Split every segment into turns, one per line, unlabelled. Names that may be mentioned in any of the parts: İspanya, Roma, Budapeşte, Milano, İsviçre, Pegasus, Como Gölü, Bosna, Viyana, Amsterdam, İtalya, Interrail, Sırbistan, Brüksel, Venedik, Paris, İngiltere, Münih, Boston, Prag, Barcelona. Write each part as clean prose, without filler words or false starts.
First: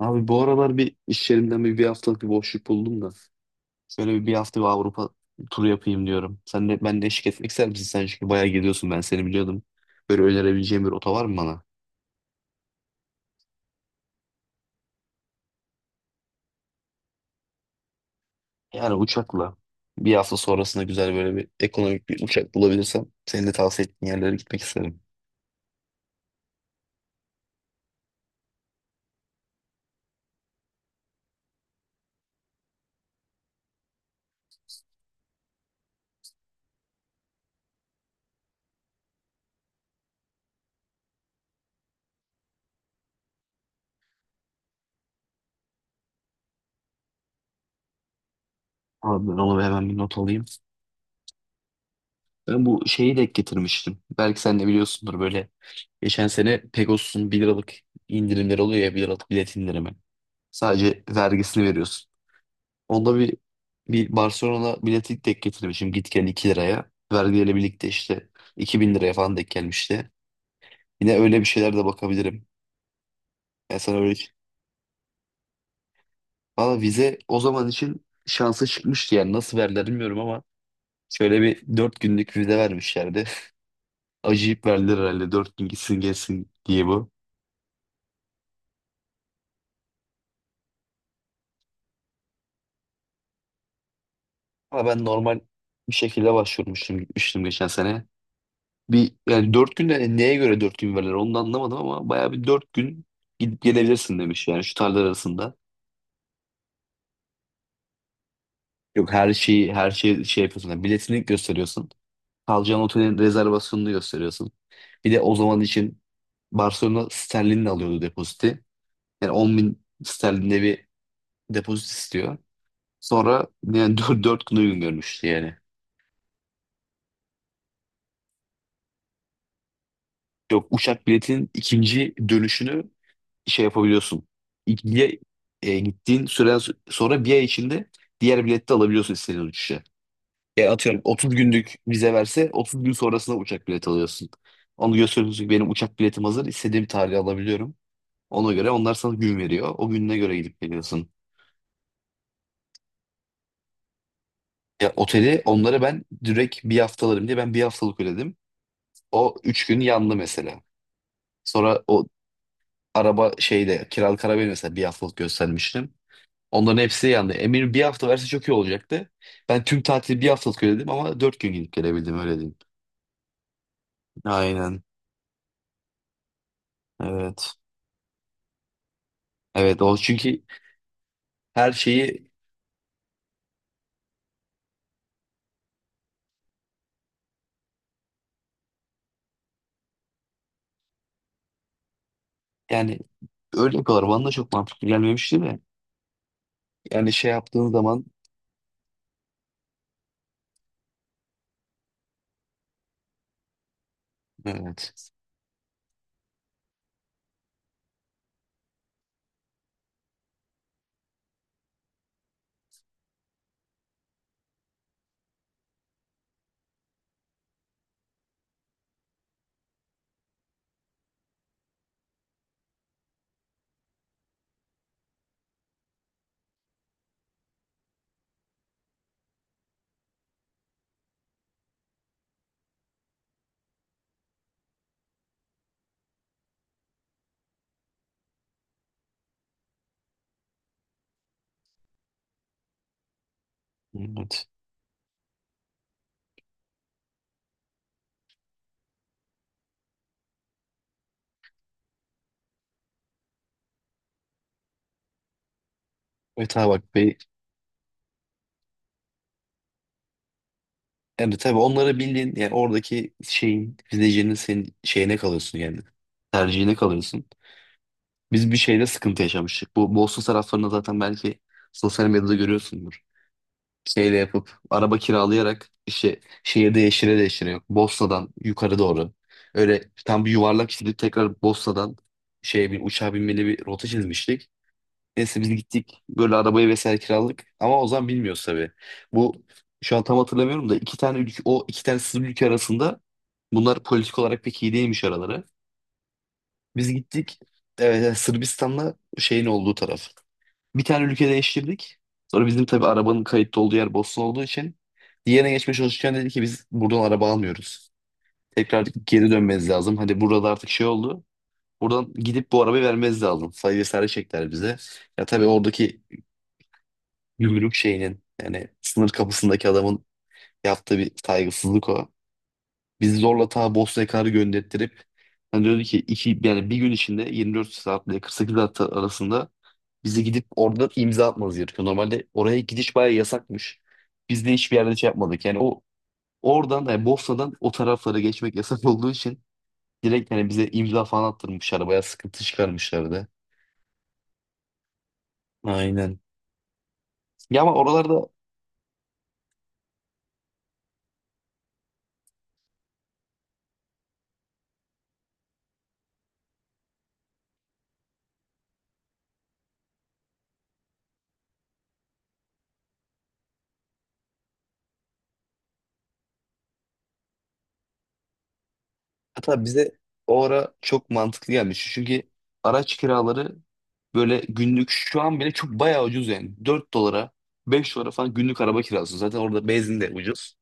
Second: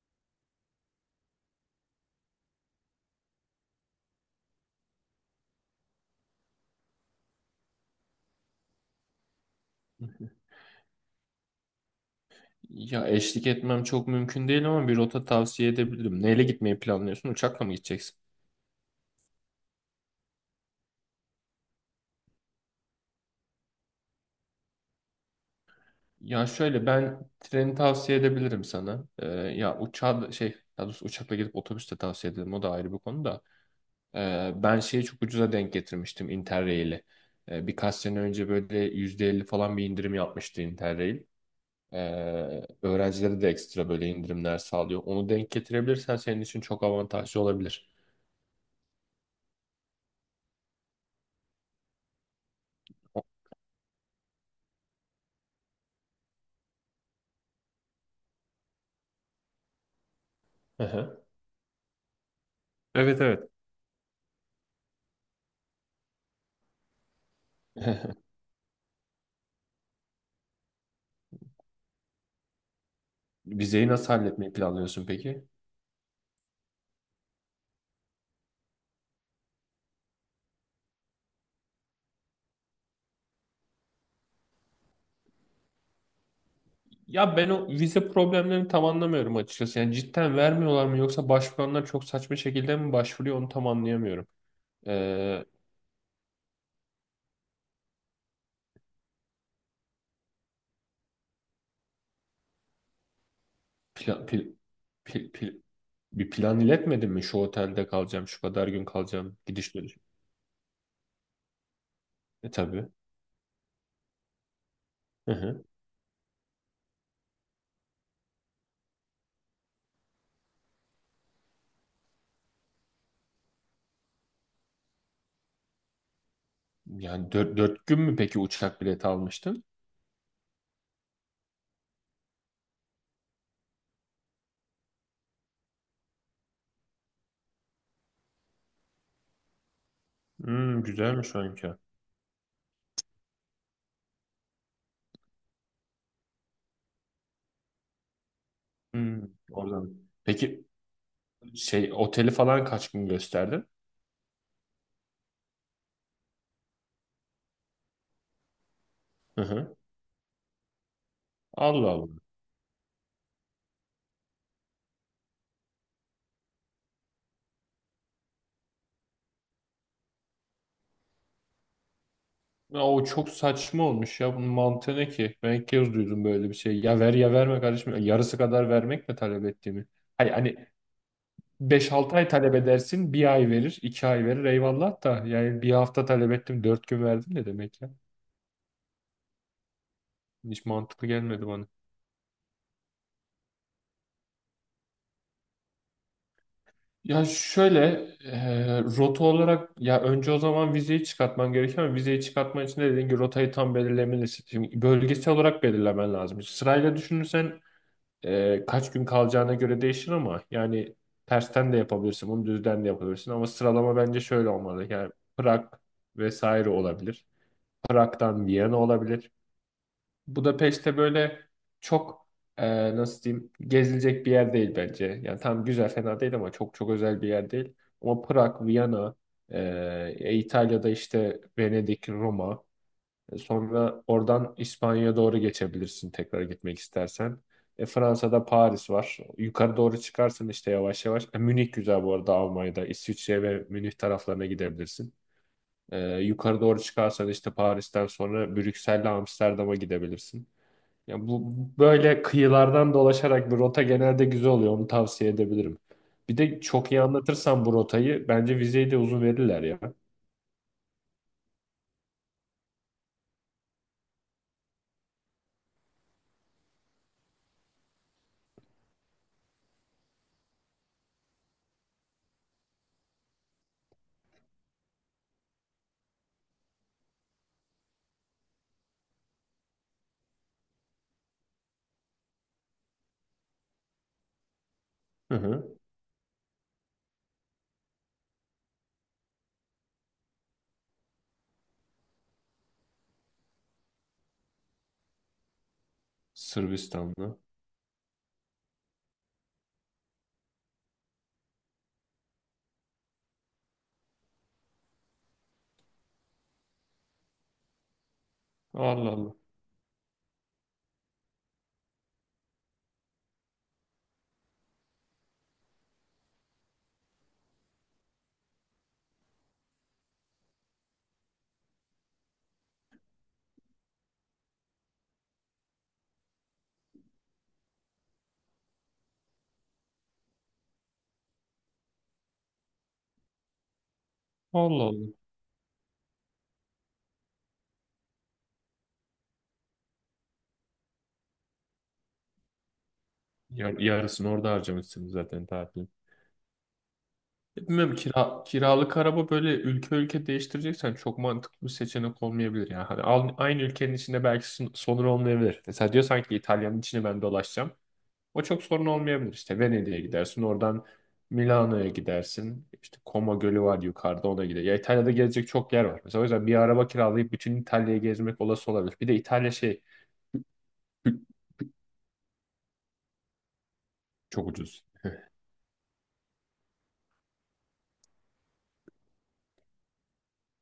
Abi bu aralar bir iş yerimden bir haftalık bir boşluk buldum da. Şöyle bir hafta bir Avrupa turu yapayım diyorum. Sen de ben de eşlik etmek ister misin? Sen çünkü bayağı gidiyorsun, ben seni biliyordum. Böyle önerebileceğin bir rota var mı bana?
Ya eşlik etmem çok mümkün değil ama bir rota tavsiye edebilirim. Neyle gitmeyi planlıyorsun? Uçakla mı gideceksin?
Yani uçakla bir hafta sonrasında güzel böyle bir ekonomik bir uçak bulabilirsem senin de tavsiye ettiğin yerlere gitmek isterim.
Ya şöyle ben treni tavsiye edebilirim sana. Ya uçağı da- şey daha doğrusu uçakla gidip otobüste tavsiye ederim. O da ayrı bir konu da. Ben şeyi çok ucuza denk getirmiştim Interrail'i. Birkaç sene önce böyle %50 falan bir indirim yapmıştı Interrail. Öğrencilere de ekstra böyle indirimler sağlıyor. Onu denk getirebilirsen senin için çok avantajlı olabilir.
Abi ben onu hemen bir not alayım. Ben bu şeyi de getirmiştim. Belki sen de biliyorsundur böyle. Geçen sene Pegasus'un bir liralık indirimleri oluyor ya, 1 liralık bilet indirimi.
Hı
Sadece
hı.
vergisini veriyorsun. Onda
Evet
bir
evet.
bir Barcelona bileti denk getirmişim, git gel 2 liraya. Vergiyle birlikte işte 2.000 liraya falan denk gelmişti. Yine öyle bir şeyler de bakabilirim. Yani
Vizeyi
sana
nasıl
öyle...
halletmeyi planlıyorsun peki?
Valla vize o zaman için şansı çıkmıştı, yani nasıl verdiler bilmiyorum ama şöyle bir 4 günlük vize vermişlerdi. Acıyıp verdiler herhalde, 4 gün gitsin gelsin diye bu.
Ya ben o vize problemlerini tam anlamıyorum açıkçası. Yani cidden vermiyorlar mı yoksa başvuranlar çok saçma şekilde mi başvuruyor onu tam anlayamıyorum.
Ama ben normal
Ee,
bir şekilde başvurmuştum, gitmiştim geçen sene. Bir yani dört gün neye göre dört gün verirler onu da anlamadım ama bayağı bir dört gün gidip gelebilirsin
pla-
demiş,
pil-
yani şu tarihler
pil-
arasında.
pil- bir plan iletmedin mi? Şu otelde kalacağım, şu kadar gün
Yok, her
kalacağım,
şeyi
gidiş
her
dönüş.
şey şey yapıyorsun. Yani biletini gösteriyorsun.
E
Kalacağın
tabii.
otelin rezervasyonunu gösteriyorsun. Bir de
Hı
o zaman
hı.
için Barcelona sterlinle alıyordu depoziti. Yani 10.000 sterlinde bir depozit istiyor. Sonra yani dört gün uygun görmüştü yani.
Yani dört gün mü peki uçak bileti almıştın?
Yok, uçak biletinin ikinci dönüşünü şey yapabiliyorsun. İlgiye gittiğin süre sonra bir ay içinde diğer bileti de alabiliyorsun istediğin uçuşa. E
Hmm,
atıyorum 30
güzelmiş o.
günlük vize verse 30 gün sonrasında uçak bileti alıyorsun. Onu gösteriyorsun ki benim uçak biletim hazır, istediğim tarihe alabiliyorum. Ona göre onlar sana
Hmm,
gün veriyor. O
oradan.
gününe göre gidip
Peki
geliyorsun.
şey oteli falan kaç gün gösterdin?
Ya oteli onlara ben direkt bir haftalarım diye ben bir haftalık ödedim. O
Hı
3
hı.
gün yandı mesela. Sonra
Allah
o
Allah.
araba şeyde kiralık arabayı mesela bir haftalık göstermiştim. Onların hepsi yandı. Emir bir hafta verse çok iyi olacaktı. Ben tüm tatili bir haftalık ödedim ama dört gün gidip gelebildim, öyle diyeyim.
Ya o çok saçma olmuş ya. Bunun
Aynen.
mantığı ne ki? Ben ilk kez duydum böyle bir şey. Ya ver ya
Evet.
verme kardeşim. Yarısı kadar vermek mi talep
Evet
ettiğimi?
o çünkü
Hani
her
beş altı ay
şeyi
talep edersin. Bir ay verir, iki ay verir. Eyvallah da. Yani bir hafta talep ettim. Dört gün verdim ne demek ya? Hiç mantıklı gelmedi bana.
yani öyle yapıyorlar. Bana da çok mantıklı gelmemişti de. Yani
Ya
şey yaptığın
şöyle,
zaman
rota olarak ya önce o zaman vizeyi çıkartman gerekiyor ama vizeyi çıkartman için de dediğin gibi rotayı tam belirlemelisin. Şimdi
evet.
bölgesel olarak belirlemen lazım. Sırayla düşünürsen kaç gün kalacağına göre değişir ama yani tersten de yapabilirsin, bunu düzden de yapabilirsin ama sıralama bence şöyle olmalı. Yani Prag vesaire olabilir. Prag'dan Viyana olabilir. Budapeşte böyle çok, nasıl diyeyim, gezilecek bir yer değil bence. Yani tam güzel, fena değil ama çok özel bir yer değil. Ama Prag, Viyana, İtalya'da işte Venedik, Roma. Sonra oradan İspanya'ya doğru geçebilirsin tekrar gitmek istersen. Fransa'da Paris var. Yukarı doğru çıkarsın işte yavaş yavaş. Münih güzel bu arada Almanya'da. İsviçre ve Münih taraflarına
Evet.
gidebilirsin. Yukarı doğru çıkarsan işte Paris'ten sonra Brüksel'le Amsterdam'a gidebilirsin. Ya bu böyle kıyılardan dolaşarak bir rota genelde güzel oluyor. Onu tavsiye edebilirim. Bir
Evet
de
abi
çok
bak
iyi
be,
anlatırsan bu rotayı bence vizeyi de uzun verirler ya.
yani tabii onları bildiğin yani oradaki şeyin izleyicinin senin şeyine kalıyorsun yani. Tercihine kalıyorsun. Biz bir şeyde sıkıntı yaşamıştık. Bu Boston taraflarında zaten, belki sosyal medyada görüyorsundur. Şeyle yapıp araba kiralayarak işte şehirde yeşile deşire yok. Bosna'dan yukarı doğru. Öyle tam bir yuvarlak çizip tekrar Bosna'dan şeye bir uçağa binmeli bir rota çizmiştik.
Hı
Neyse biz
hı.
gittik böyle arabayı vesaire kiraladık ama o zaman bilmiyoruz tabii. Bu şu an tam hatırlamıyorum da iki tane ülke, o iki tane sınır ülke arasında bunlar politik olarak pek iyi değilmiş araları. Biz
Sırbistan'da.
gittik, evet, evet, Sırbistan'la şeyin olduğu taraf. Bir tane ülke değiştirdik. Sonra bizim tabii arabanın kayıtlı olduğu yer Bosna olduğu için diğerine geçmeye çalışırken dedi ki biz buradan araba almıyoruz. Tekrar
Allah
geri
Allah.
dönmeniz lazım. Hadi burada da artık şey oldu. Buradan gidip bu arabayı vermeniz lazım. Sayı vesaire çektiler bize. Ya tabii oradaki gümrük şeyinin yani sınır kapısındaki adamın yaptığı bir saygısızlık o. Bizi zorla ta Bosna'ya kadar gönderttirip hani diyordu ki iki, yani bir gün içinde 24 saat ile 48 saat arasında bizi gidip orada imza atmanız gerekiyor. Normalde oraya gidiş bayağı yasakmış. Biz de hiçbir
Allah
yerde şey
Allah.
yapmadık. Yani o oradan yani Bosna'dan o taraflara geçmek yasak olduğu için direkt hani bize imza falan attırmışlar. Bayağı sıkıntı çıkarmışlardı.
Yarısını orada harcamışsın zaten tatilin.
Aynen. Ya ama
Bilmiyorum,
oralarda
kiralık araba böyle ülke ülke değiştireceksen çok mantıklı bir seçenek olmayabilir. Yani hani aynı ülkenin içinde belki sorun olmayabilir. Mesela diyorsan ki İtalya'nın içine ben dolaşacağım. O çok sorun olmayabilir. İşte Venedik'e gidersin, oradan Milano'ya gidersin. İşte Como Gölü var yukarıda, ona gider. Ya İtalya'da gezecek çok yer var. Mesela o yüzden bir araba kiralayıp bütün İtalya'yı gezmek olası olabilir. Bir de İtalya
hatta
şey.
bize o ara çok mantıklı gelmiş. Çünkü araç kiraları böyle
Çok ucuz.
günlük şu an bile çok bayağı ucuz yani. Dört dolara 5 dolara falan günlük araba kiralıyorsun. Zaten orada benzin de ucuz.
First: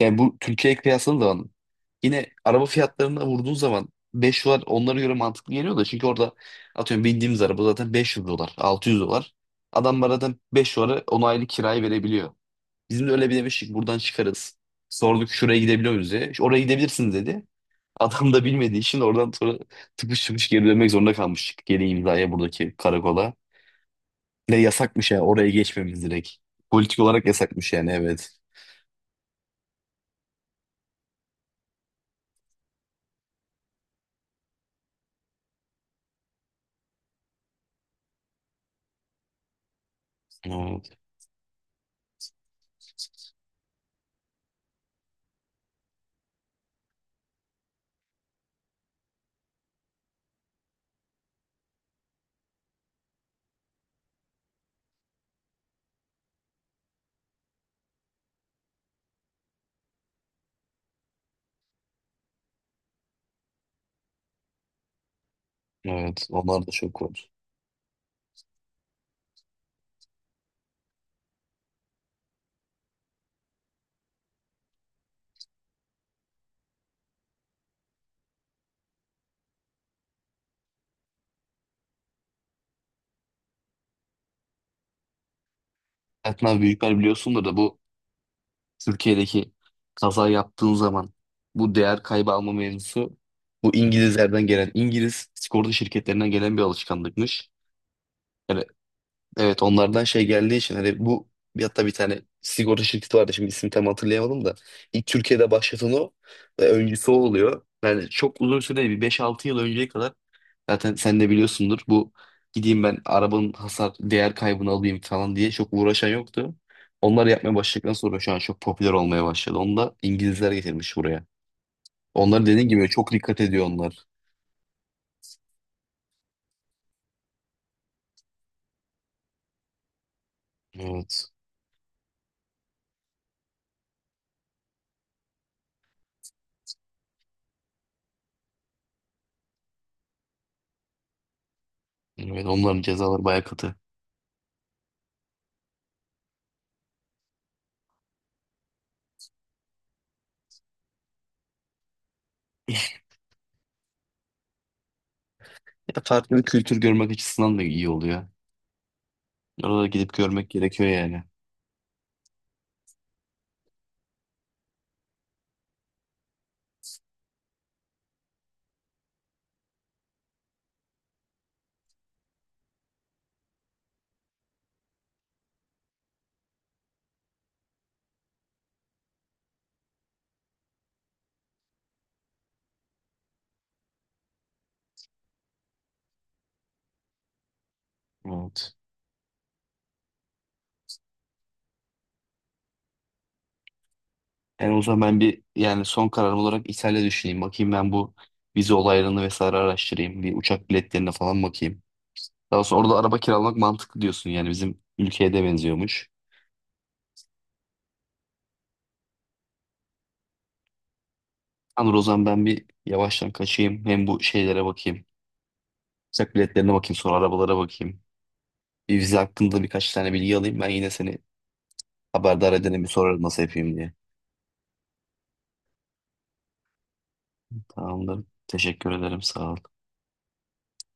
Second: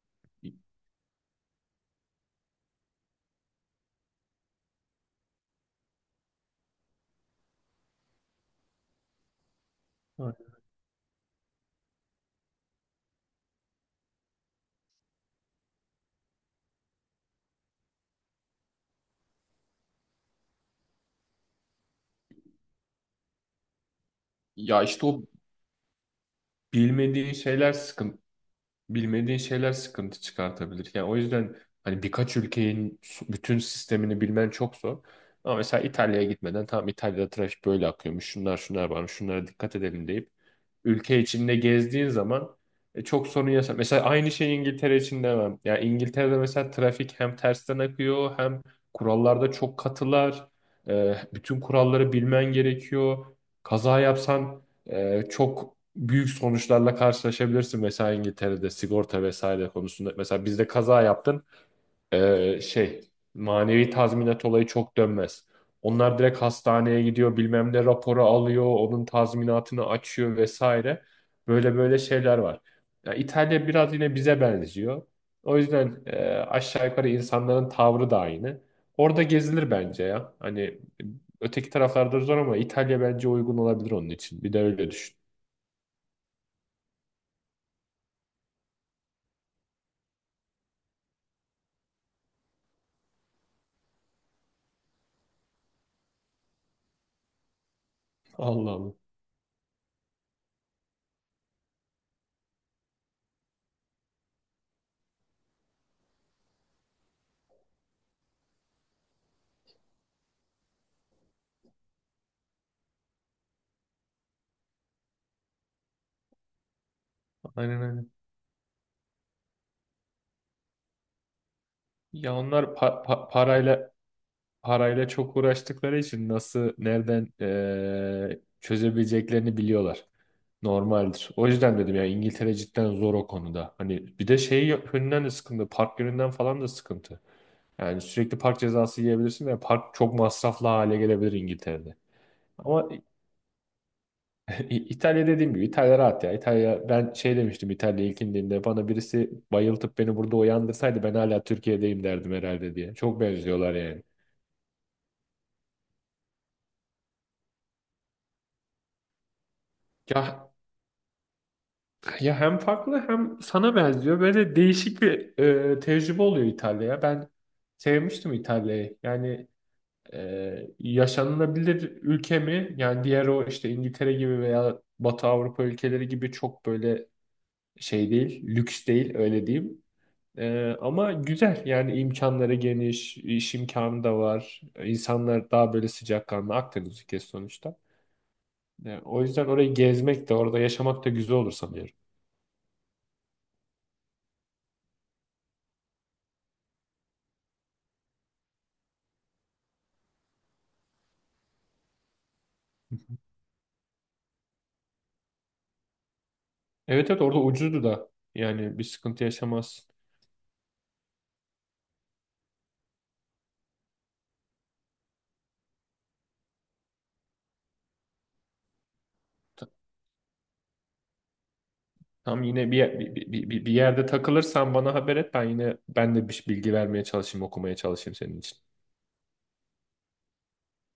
Yani bu Türkiye'ye kıyasladığın zaman yine araba fiyatlarına vurduğun zaman 5 dolar onlara göre mantıklı geliyor da, çünkü orada atıyorum bindiğimiz araba zaten 500 dolar 600 dolar. Adam bana zaten
Evet.
5 dolara 10 aylık kirayı verebiliyor. Bizim de öyle bir demiştik buradan çıkarız. Sorduk şuraya gidebiliyor muyuz diye. "İşte oraya gidebilirsiniz," dedi. Adam da bilmediği için oradan sonra tıpış tıpış geri dönmek zorunda kalmıştık. Geri imzaya buradaki karakola. Ne
Ya işte
yasakmış ya
o
oraya geçmemiz direkt. Politik olarak
bilmediğin
yasakmış
şeyler
yani,
sıkıntı.
evet.
Bilmediğin şeyler sıkıntı çıkartabilir. Yani o yüzden hani birkaç ülkenin bütün sistemini bilmen çok zor. Ama mesela İtalya'ya gitmeden tamam, İtalya'da trafik böyle akıyormuş. Şunlar şunlar varmış. Şunlara dikkat edelim deyip
Evet,
ülke içinde gezdiğin zaman, çok sorun yaşa. Mesela aynı şey İngiltere için demem. Yani İngiltere'de mesela trafik hem tersten akıyor hem kurallarda çok katılar. Bütün kuralları bilmen gerekiyor. Kaza yapsan çok büyük sonuçlarla karşılaşabilirsin mesela İngiltere'de sigorta vesaire konusunda. Mesela bizde kaza yaptın, ee, şey manevi tazminat olayı çok dönmez. Onlar
evet.
direkt
Onlar da çok
hastaneye
korkunç.
gidiyor, bilmem ne raporu alıyor, onun tazminatını açıyor vesaire. Böyle şeyler var. Ya İtalya biraz yine bize benziyor. O yüzden aşağı yukarı insanların tavrı da aynı. Orada gezilir bence ya. Hani öteki taraflarda zor ama İtalya bence uygun olabilir onun için. Bir de öyle düşün.
Hayatın abi büyükler biliyorsundur da bu Türkiye'deki kaza yaptığın zaman bu değer kaybı alma mevzusu bu İngilizlerden gelen, İngiliz sigorta şirketlerinden gelen bir alışkanlıkmış. Yani
Allah Allah.
evet, onlardan şey geldiği için hani bu bir- hatta bir tane sigorta şirketi vardı, şimdi ismini tam hatırlayamadım da ilk Türkiye'de başlatan o ve öncüsü o oluyor. Yani çok uzun süre değil, bir 5-6 yıl önceye kadar zaten sen de biliyorsundur bu gideyim ben arabanın hasar değer kaybını alayım falan diye çok uğraşan yoktu. Onlar yapmaya
Aynen
başladıktan
aynen.
sonra şu an çok popüler olmaya başladı. Onu da İngilizler getirmiş buraya.
Ya
Onlar
onlar
dediğin gibi çok dikkat ediyor onlar.
parayla çok uğraştıkları için nasıl nereden çözebileceklerini biliyorlar. Normaldir.
Evet.
O yüzden dedim ya, İngiltere cidden zor o konuda. Hani bir de şey yönünden de sıkıntı. Park yönünden falan da sıkıntı. Yani sürekli park cezası yiyebilirsin ve park çok masraflı hale gelebilir İngiltere'de.
Evet, onların
Ama
cezaları bayağı katı.
İtalya, dediğim gibi İtalya rahat ya. İtalya, ben şey demiştim, İtalya ilk indiğimde bana birisi bayıltıp beni burada uyandırsaydı ben hala Türkiye'deyim derdim herhalde diye. Çok benziyorlar yani.
Ya farklı bir kültür görmek açısından da iyi oluyor. Orada gidip görmek
Ya
gerekiyor yani.
ya hem farklı hem sana benziyor. Böyle değişik bir, tecrübe oluyor İtalya'ya. Ben sevmiştim İtalya'yı. Yani, yaşanılabilir ülke mi? Yani diğer o işte İngiltere gibi veya Batı Avrupa ülkeleri gibi çok böyle şey değil, lüks değil, öyle diyeyim. Ama güzel yani, imkanları geniş, iş imkanı da var. İnsanlar daha böyle sıcakkanlı, Akdeniz ülkesi sonuçta.
Evet.
O yüzden orayı gezmek de orada yaşamak da güzel olur sanıyorum.
Yani o zaman ben bir yani son kararım olarak İtalya düşüneyim. Bakayım ben bu vize olaylarını vesaire araştırayım. Bir uçak biletlerine falan bakayım. Daha sonra orada araba kiralamak mantıklı diyorsun yani, bizim ülkeye de benziyormuş.
Evet evet, orada ucuzdu da, yani bir sıkıntı yaşamazsın.
Anır o zaman ben bir yavaştan kaçayım. Hem bu şeylere bakayım. Uçak biletlerine bakayım sonra arabalara bakayım. Bir vize hakkında
Ta-
birkaç tane bilgi alayım. Ben yine seni
Tam
haberdar
yine
edene bir sorarım nasıl
bir
yapayım diye.
yerde takılırsan bana haber et, ben yine, ben de bir bilgi vermeye çalışayım, okumaya çalışayım
Tamamdır.
senin için.
Teşekkür ederim. Sağ ol.